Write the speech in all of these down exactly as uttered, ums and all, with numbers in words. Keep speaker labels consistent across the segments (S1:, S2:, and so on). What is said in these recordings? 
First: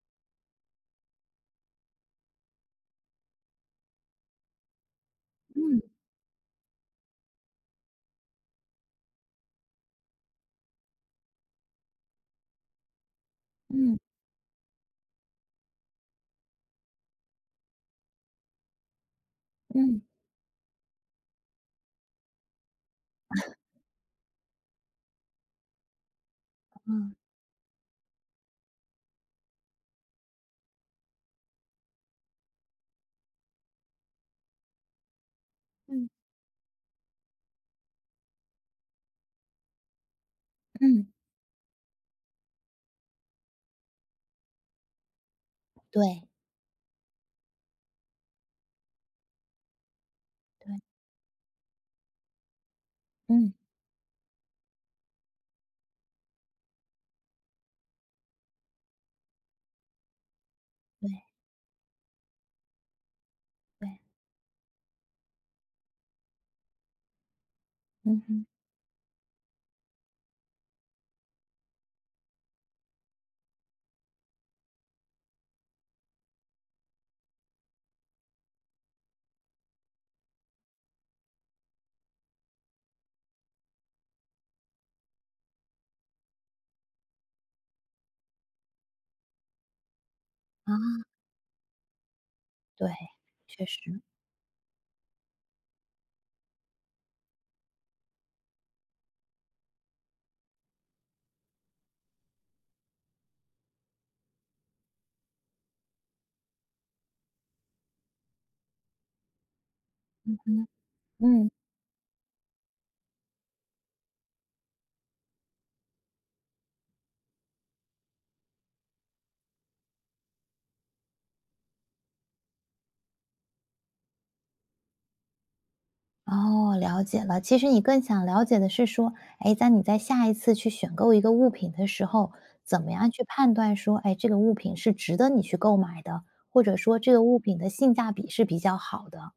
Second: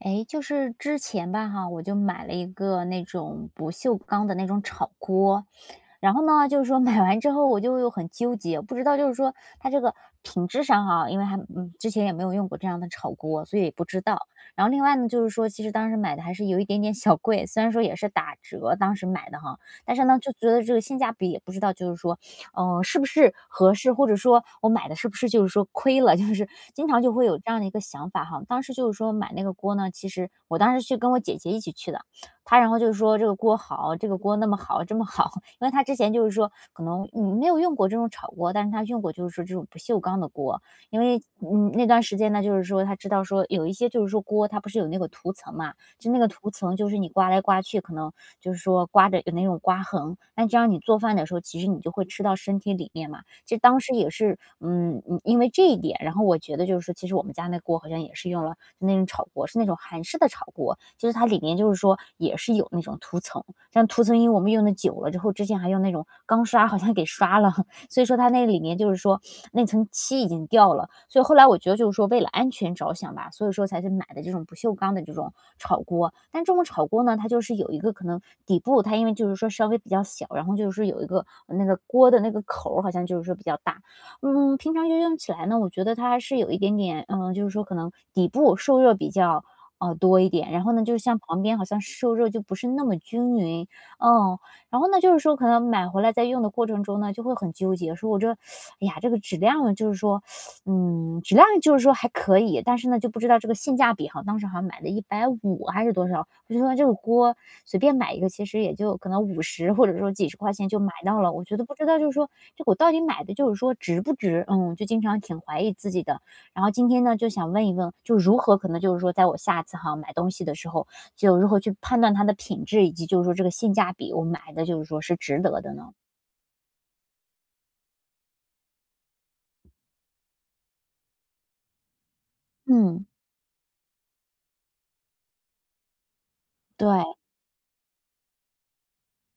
S1: 哎，就是之前吧哈，我就买了一个那种不锈钢的那种炒锅，
S2: 嗯
S1: 然后呢，就是说买完之后我就又很纠结，不知道就是说它这个品质上哈，因为还嗯之前也没有用过这样的炒锅，所以也不
S2: 嗯
S1: 知道。然后另外呢，就是说其实当时买的还是有一点点小贵，虽然说也是打折当时买的哈，但
S2: 嗯，
S1: 是呢就觉得这个性价比也不知道就是说呃，是不是合适，或者说我买的是不是就是说亏了，就是经常
S2: 嗯
S1: 就会有这样的一个想法哈。当时就是说买那个锅呢，其实我当时去跟我姐姐一起去的，她然后就是说这个锅好，这个锅那么好，这么好，因为她之前就是说可能嗯没有用过这种炒锅，但是她用过就是说这种不锈钢的锅，因为嗯那段时间呢，就是说她知道说有一些就是说锅它不是有那个涂层嘛，就那个涂层就是你刮来刮去，可能就是说刮着有那种刮痕，那这样你做饭的时候，其实你就会吃到身体里面嘛。其实当时也是，嗯，嗯，因为这一点，然后我觉得就是说，其实我们家那锅好像也是用了那种炒锅，是那种韩式的炒锅，就是它里面就是说也是有那种涂层，但涂层因为我们用的久了之后，之前还用那种钢刷好像给刷了，所以说它那里面就是说那层漆已经掉了，所以后来我觉得就是说为了安全着想吧，所以说才去买的这种不锈钢的这种炒锅。但这种炒锅呢，它就是有一个可能底部它因为就是说稍微比较小，然后就是有一个呃那个锅的那个口儿好像就是说比较大，嗯，平常就用起来呢，我觉得它还是有一点点，嗯，就是说可能底部受热比较呃多一点，然后呢，就是像旁边好像受热就不是那么均匀，嗯，然后呢，就是说可能买回来在用的过程中呢，就会很纠结，说我这，哎呀，这个质量呢就是说，嗯，质量就是说还可以，但是呢，就不知道这个性价比哈，当时好像买的一百五还是多少，我就说这个锅随便买一个，其实也就可能五十或者说
S2: 嗯嗯对对嗯对对嗯嗯啊对确实
S1: 几十块钱就买到了，
S2: 嗯
S1: 我
S2: 嗯
S1: 觉得不知道就是说这个我到底买的就是说值不值，嗯，就经常挺怀疑自己的。然后今天呢，就想问一问，就如何可能就是说在我下次哈买东西的时候，就如何去判断它的品质，以及就是说这个性价比，我买的就是说是值得的呢？
S2: 哦，了解了。其实你更想了解的是说，哎，在你在下一次去选购一个物品的时候，怎么
S1: 嗯，
S2: 样去判断说，哎，这个物品是值得你去购买的，或者
S1: 对，
S2: 说这个物品的性价比是比较好的？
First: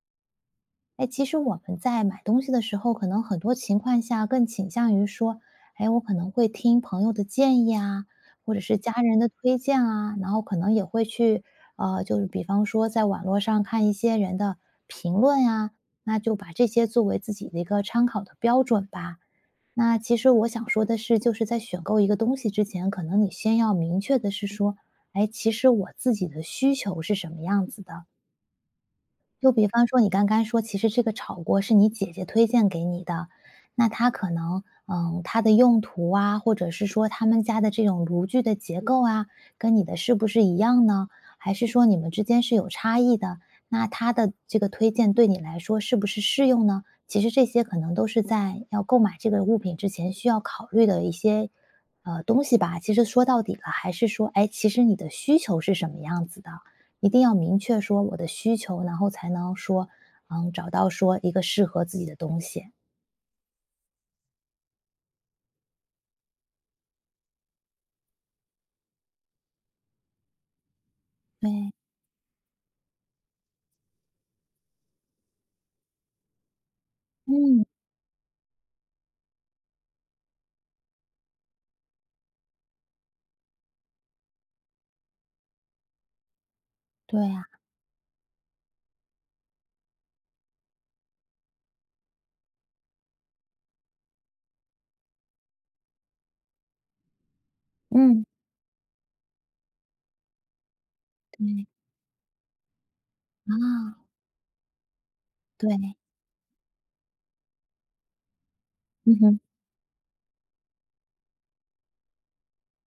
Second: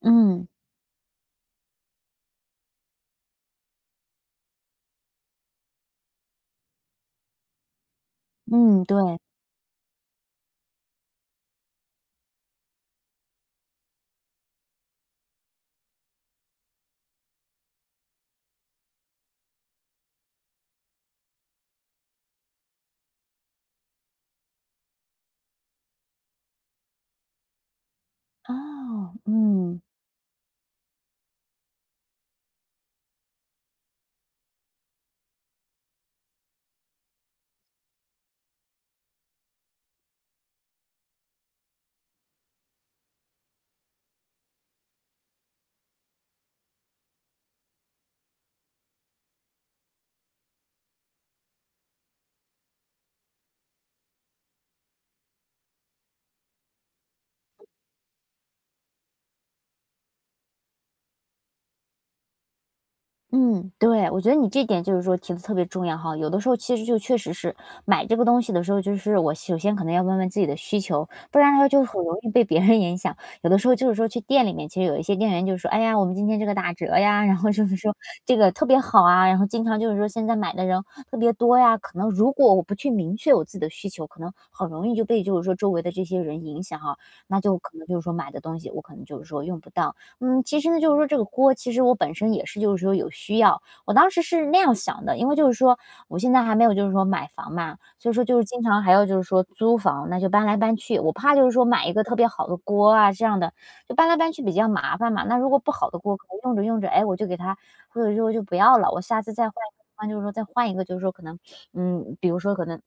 S1: 嗯，
S2: 哎，其实我们在买东西的时候，可能很多情况下更倾向于说，哎，我可能会听朋友的建议啊，或者是
S1: 嗯，
S2: 家人
S1: 对，
S2: 的推荐啊，然后可能也会去，呃，就是比方说在网络上看一些人的评论呀、那就把这些作为自己的一个参考的标准吧。那其实我想说的是，就是在选购一个东西之前，可能你先要明确的是说，哎，其实我自己的需求是什么样子的。
S1: 哦，
S2: 就比
S1: 嗯。
S2: 方说你刚刚说，其实这个炒锅是你姐姐推荐给你的，那它可能，嗯，它的用途啊，或者是说他们家的这种炉具的结构啊，跟你的是不是一样呢？还是说你们之间是有差异的？那它的这个推荐对你来说是不是适用呢？其实这些可能都是在要购买这个物品之前需要考虑的一些，呃，东西吧。其实说到底了，还是说，哎，其实你的需求是什么样子的？一定要明确说我的需求，然后才能说，嗯，找到说一个适合自己的东西。
S1: 嗯，对，我觉得你这点就是说提的特别重要哈。有的时候其实就确实是买这个东西的时候，就是我首先可能要问问自己的需求，不然的话
S2: 对，
S1: 就很容易被别人影响。有的时候就是说去店里面，其实有一些店员就是说："哎呀，我们今天这个打折呀，然后
S2: 嗯，
S1: 就是说这个特别好啊。"然后经常就是说现在买的人特别多呀。可能如果我不去明确我自己的需求，可能很容易就被就是说周围的这些人影响哈。
S2: 对
S1: 那
S2: 啊，
S1: 就可能就是说买的东西我可能就是说用不到。嗯，其实呢，就是说这个锅，其实我本身也是就是说有需要。我当时是那样想的，因为就是说我现在还没有就是说买房嘛，所以
S2: 嗯，
S1: 说就是经常还要就是说租房，那就搬来搬去。我怕就是说
S2: 对，
S1: 买一个特别好的锅啊这样的，
S2: 啊，
S1: 就搬来搬去比较麻烦嘛。那如果不好
S2: 对，
S1: 的锅，可能用着用着，哎，我就给它，或者说就不要了，我
S2: 嗯
S1: 下次
S2: 哼，
S1: 再换一个地方就是说再换一个，就是说可能，嗯，比如说可能。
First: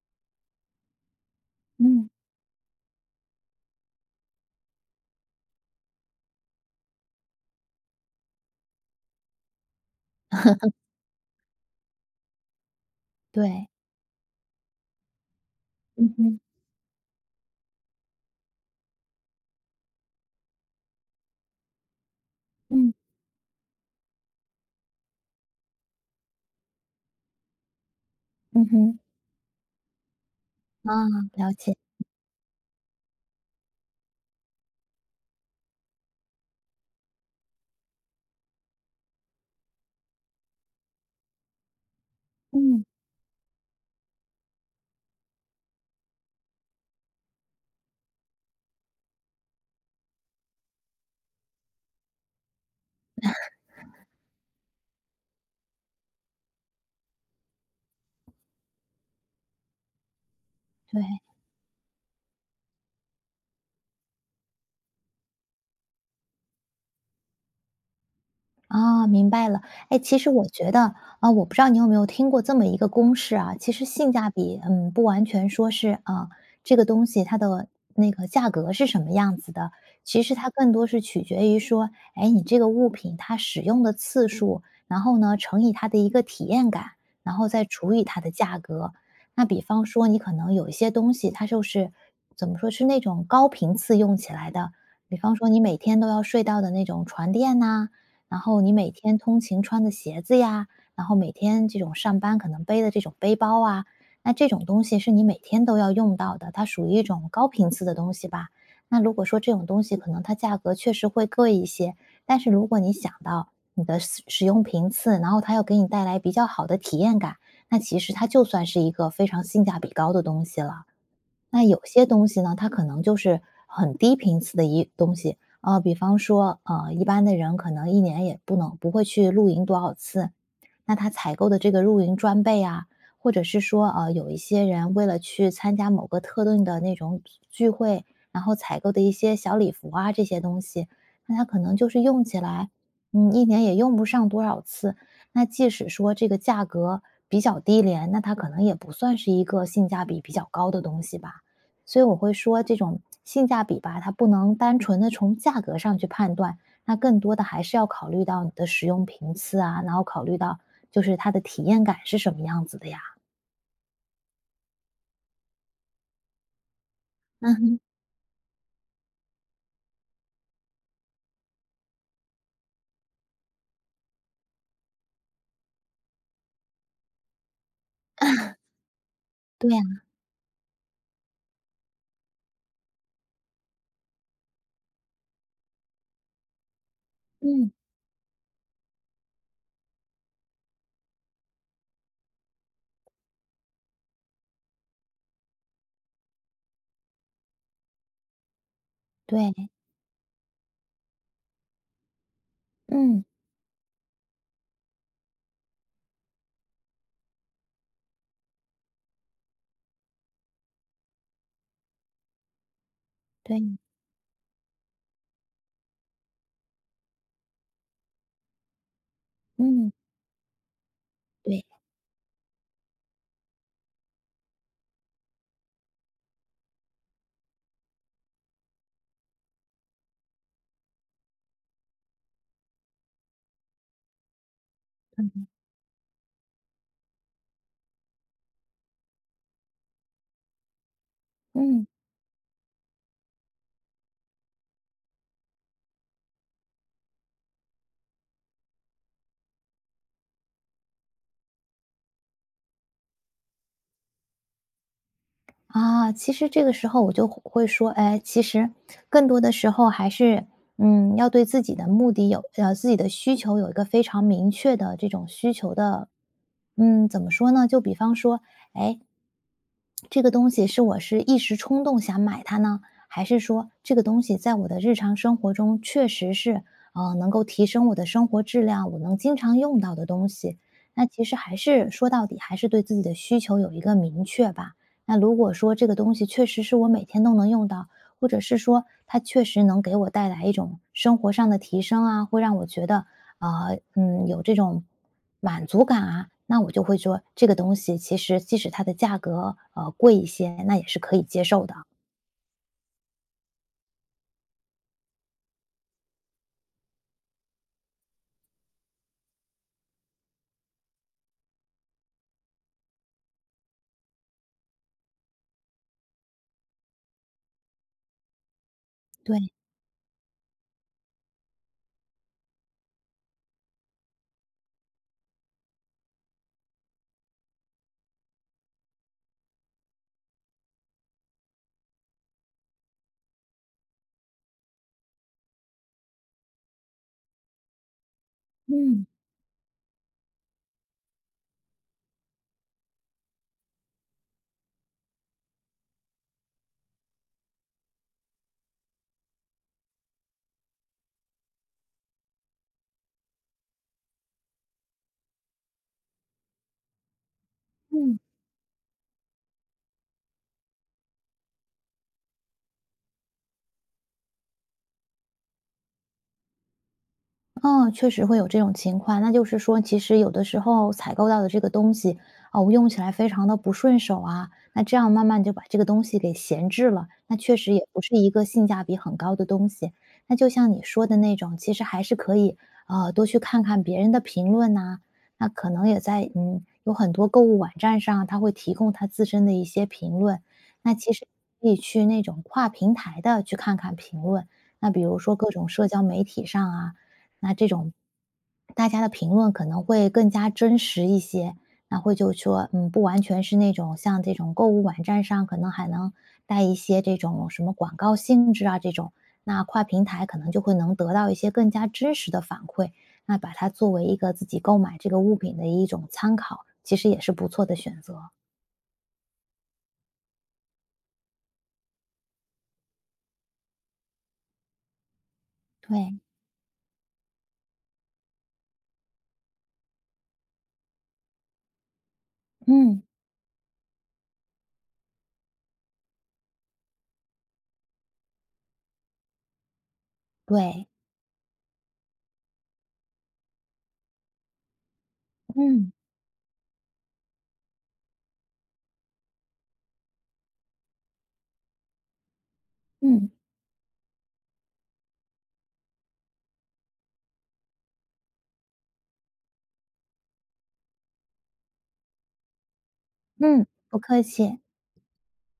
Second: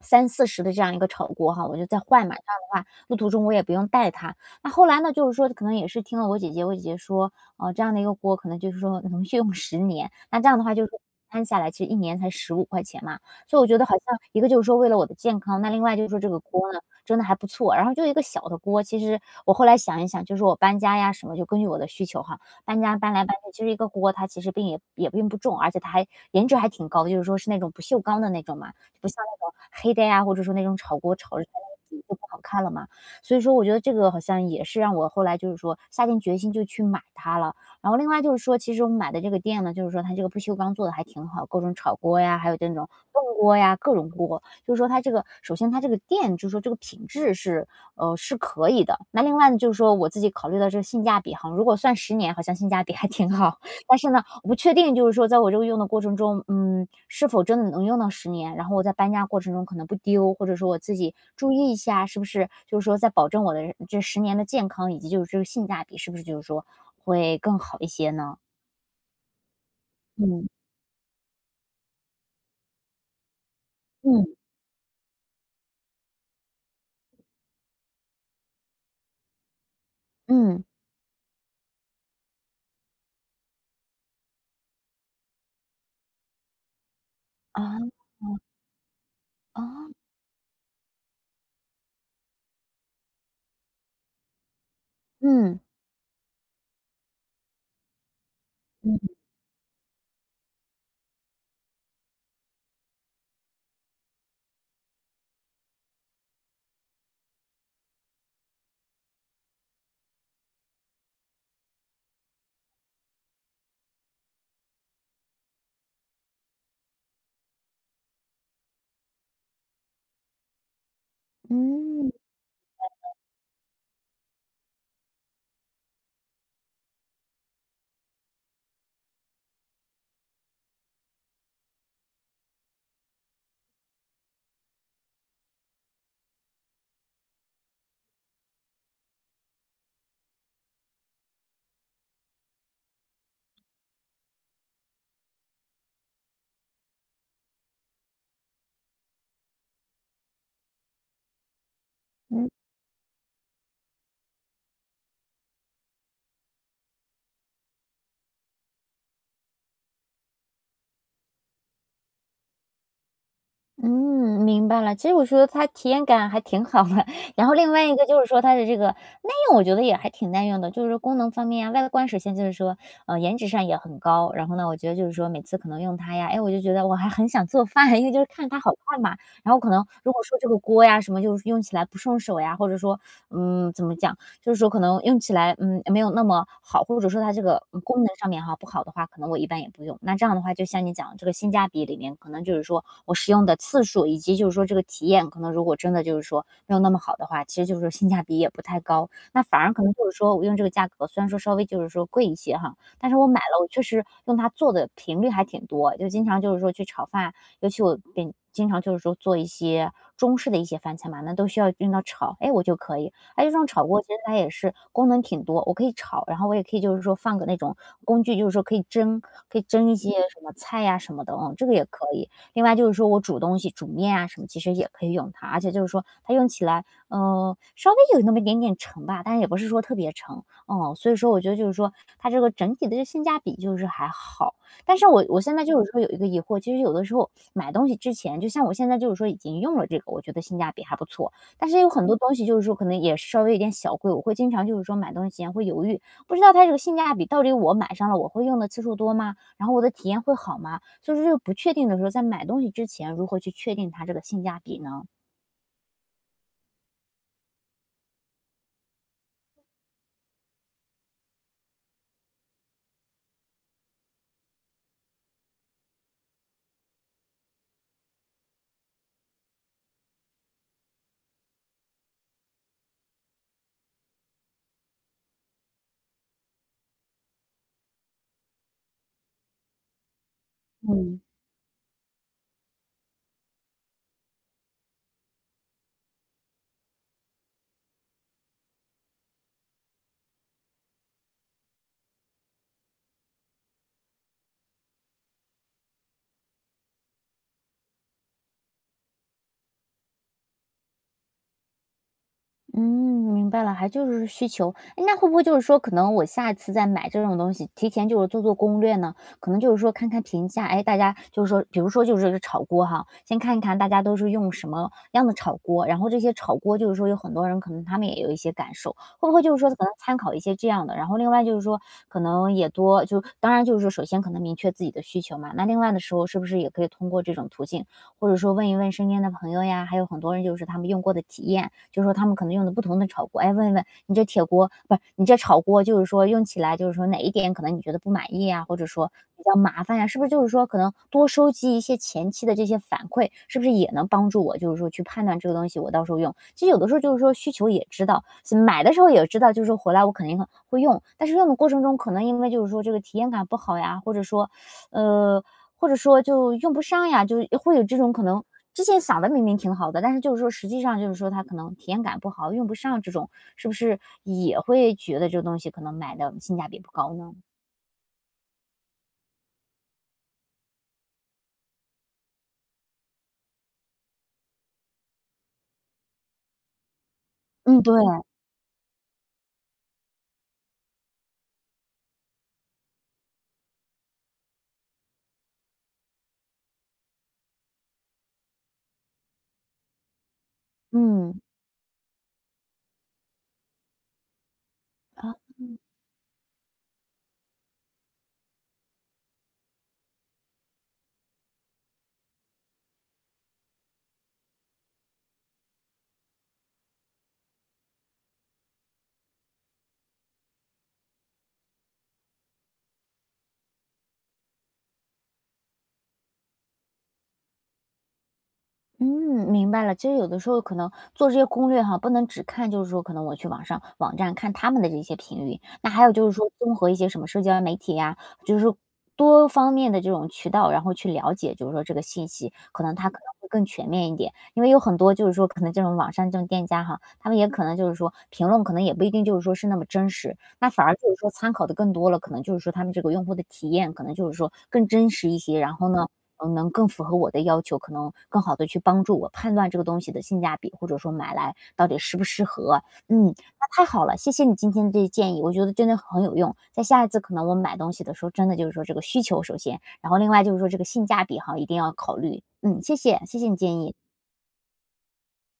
S1: 三四十的这样一个炒锅哈，我就再
S2: 嗯，
S1: 换嘛。这样的话，路途中我也不用带它，那后来呢，就是说可能也是听了我姐姐，我姐姐说，呃，这样的一个锅可能就是说能去用十年，那这样的话就是摊下来其实一年才十五块钱嘛。所以我
S2: 对，
S1: 觉得好像一个就是说为了我的健康，那另外就是
S2: 嗯
S1: 说这
S2: 哼，
S1: 个锅呢，真的还不错。然后就一个小的锅，其实我后来想一想，就是我搬家呀什么，就根据我的需求哈，搬
S2: 嗯，
S1: 家搬来搬去，其实一个锅它其实并也也并不重，而且它还颜值还挺高，的，就是说是那种不锈钢的那种
S2: 嗯
S1: 嘛，
S2: 哼，
S1: 不像那种黑的呀，或者说那种炒
S2: 啊，
S1: 锅炒着它
S2: 了解，
S1: 就不好看了嘛。所以说我觉得这个好像也是让我后来就是说下定决心就去买它了。然后另外就是说，其实我们买的这个店呢，就是说它这个不锈钢做的还挺好，各种炒锅呀，还有这
S2: 嗯，
S1: 种炖锅呀，各种锅。就是说它这个首先它这个店就是说这个品质是呃是可以的。那另外呢，就是说我自己考虑到这个性价比哈，如果算十年，好像性价比还挺好。但是呢，我不确定就是说在我这个用的过程中，嗯，是否真的能用到十年，然后我在搬家过程中可能不丢，或者说我自
S2: 对。
S1: 己注意一下，是不是就是说在保证我的这十年的健康，以及就是这个性价比，是不是就是说会更好一些呢？
S2: 啊，明白了。哎，其实我
S1: 嗯，
S2: 觉得啊，我不知道你有没有听过这么一个公式啊，其实性
S1: 嗯，
S2: 价比，嗯，不完全说是啊，这个东西它的那个价格是什么样子的，其实它
S1: 嗯，
S2: 更多是取决于说，哎，你这个物品它使用的次数，然后呢乘以它的一个体验感，然后再
S1: 啊，
S2: 除以它的价格。那比
S1: 啊
S2: 方说，你可能有一些东西，它就是怎么说是那种高频次用起来的，比方说你
S1: 嗯，
S2: 每天都要睡到的那种床垫呐、然后你每
S1: 嗯，
S2: 天通勤穿的鞋子呀，然后每天这种上班可能背的这种背包啊，那这种东西是你每天都要用到的，它属于一种高频次的东西吧。那如果说这种东西可能它价格确实会贵一些，但是如果你想到你的使使用频次，然后它又给你带来比较好的体验感，那其实它就算是一个非常性价比高的东西了。那有些
S1: 嗯，
S2: 东西呢，它可能就是很低频次的一东西啊、比方说，呃，一般的人可能一年也不能不会去露营多少次，那他采购的这个露营装备啊，或者是说，呃，有一些人为了去参加某个特定的那种聚会，然后采购的一些小礼服啊这些东西，那他可能就是用起来，嗯，一年也用不上多少次。那即使说这个价格比较低廉，那它可能也不算是一个性价比比较高的东西吧。所以我会
S1: 嗯。
S2: 说，这种性价比吧，它不能单纯的从价格上去判断，那更多的还是要考虑到你的使用频次啊，然后考虑到就是它的体验感是什么样子的呀？
S1: 嗯，明白了。其实我觉得它体验感还挺好的，然
S2: 嗯
S1: 后另
S2: 哼
S1: 外一个就是说它的这个耐用我觉得也还挺耐用的，就是说功能方面啊，外观首先就是说，呃，颜值上也很高，然后呢，我觉得就是说每次可能用它呀，哎，我就觉得我还很想做饭，因为就是看它好看嘛。然后可
S2: 对啊，
S1: 能如果说这个锅呀什么，就是用起来不顺手呀，或者说，嗯，怎么讲，就是说可能用起来，嗯，没有那么好，或者说它这个
S2: 嗯，
S1: 嗯功能上面哈不好的话，可能我一般也不用。那这样的话，就像你讲这个性价比里面，可能就是说我使用的次数，以及就是说这个体验，可能如果真的就是说没有那么好的话，其实就是性价比也不太高。那反
S2: 对，
S1: 而可能就是说我用这个价格，虽然说稍微就是说贵一些哈，但是
S2: 嗯，
S1: 我买了，我确实用它做的频率还挺多，就经常就是说去炒饭，尤其我经经常就是说做一些中式的一些饭菜嘛，那都需要用到炒，哎，我就可以。哎，这
S2: 对，
S1: 种炒锅其实它也是功能挺多，我可以炒，然后我也可以就是说放个那种工具，就是说可以蒸，可以蒸
S2: 嗯，
S1: 一些什么菜呀、什么的，嗯，
S2: 对，
S1: 这个也可以。另外就是说我煮东西，煮面啊什么，其实也可以用它，而且就是说它用起来，嗯，稍微有那么一点点沉吧，但是也不是说特别沉，嗯，所以说我觉得就是说它这个整体的这性价比就是还好。但是我我现在就是说有一个疑惑，其实有的时候买东西之前，就像我现在就是说已经用了这个，我觉得性价比还不错，但是
S2: 嗯。
S1: 有很多东西就是说可能也稍微有点小贵，我会经常就是说买东西前会犹豫，不知道它这个性价比到底我买上了我会用的次数多吗？然后我的体验会好吗？所以说这个不确定的时候，在买东西之前如何去确定它这个性价比呢？
S2: 啊，其实这个时候我就会说，哎，其实更多的时候还是，嗯，要对自己的目的有，呃，自己的需求有一个非常明确的这种需求的，嗯，怎么说呢？就比方说，哎，这个东西是我是一时冲动想买它呢，还是说这个东西在我的日常生活中确实是，呃，能够提升我的生活质量，我能经常用到的东西？那
S1: 嗯。
S2: 其实还是说到底，还是对自己的需求有一个明确吧。那如果说这个东西确实是我每天都能用到，或者是说它确实能给我带来一种生活上的提升啊，会让我觉得啊、呃嗯有这种满足感啊，那我就会说这个东西其实即使它的价格呃贵一些，那也是可以接受的。
S1: 嗯，明白了，还就是需求。诶，那会不会就是说可能我下次再买这种东西，提前就是做做攻略呢？可能就是说看看评价，哎，大家就是说比如说就是这个炒锅哈，先看一看大家都是用什么样的炒锅，然后这些炒锅就是说有很多人可能他们也有一些感受，会不会
S2: 对，
S1: 就是说可能参考一些这样的，然后另外就是说可能也多就当然就是说首先可能明确自己的需求嘛，那另外的时候是不是也可以通过这种途径或者说问一问身边的朋友呀，还有很多人就是他们用过的体验，就是说他们可能用的不同的炒锅，哎，问一问你这铁锅不是你这炒锅，就是说用起来就是说哪一点可能你觉得不满意啊，或者
S2: 嗯
S1: 说比较麻烦呀、是不是就是说可能多收集一些前期的这些反馈，是不是也能帮助我就是说去判断这个东西我到时候用？其实有的时候就是说需求也知道，是买的时候也知道，就是说回来我肯定会用，但是用的过程中可能因为就是说这个体验感不好呀，或者说呃，或者说就用不上呀，就会有这种
S2: 嗯。
S1: 可能之前想的明明挺好的，但是就是说实际上就是说它可能体验感不好，用不上这种，是不是也会觉得这个东西可能买的性价比不高呢？
S2: 嗯，确实会有这种情况。那就是说，其实有的时候采购到的这个东西，啊，我用起来非常的不顺手啊，那这样慢慢就把这个东西给闲置了，那确实
S1: 嗯，
S2: 也
S1: 对，
S2: 不是一个性价比很高的东西。那就像你说的那种，其实还是可以，呃，多去看看别人的评论呐、那可能也在，嗯，有很多购物网站上啊，它会提供它自身的一些评论。那其实
S1: 嗯。
S2: 可以去那种跨平台的去看看评论，那比如说各种社交媒体上啊。那这种大家的评论可能会更加真实一些，那会就说，嗯，不完全是那种像这种购物网站上可能还能带一些这种什么广告性质啊这种，那跨平台可能就会能得到一些更加真实的反馈，那把它作为一个自己购买这个物品的一种参考，其实也是不错的选择。
S1: 嗯，明白了。其实有的时候可能做这些攻略哈，不能只看，就是说可能我去网上网站看他们的这些评语，那还有
S2: 对，
S1: 就是说综合一些什么社交媒体呀，就是多方面的这种渠道，然后去了解，就是说这个信息，可能
S2: 嗯，
S1: 它可能会更全面一点。因为有很多就是说可能这种网上这种店家哈，他们也可能就是说评论可能也不一定就是说是那么真实，那反
S2: 对，
S1: 而就是说参考的更多了，可能就是说他们这个用户的体验可能就是说更真实一些，然后
S2: 嗯，
S1: 呢，嗯，能更符合我的要求，可能更好的去帮助我判断这个东西的性价比，或者说买来到底适不适合。嗯，
S2: 嗯，
S1: 那太好了，谢谢你今天的这些建议，我觉得真的很有用。在下一次可能我买东西的时候，真的就是说这个需求首先，然后另外就是说这个性价比哈，一定要考虑。嗯，谢谢，谢谢你
S2: 嗯，
S1: 建议。
S2: 不客气。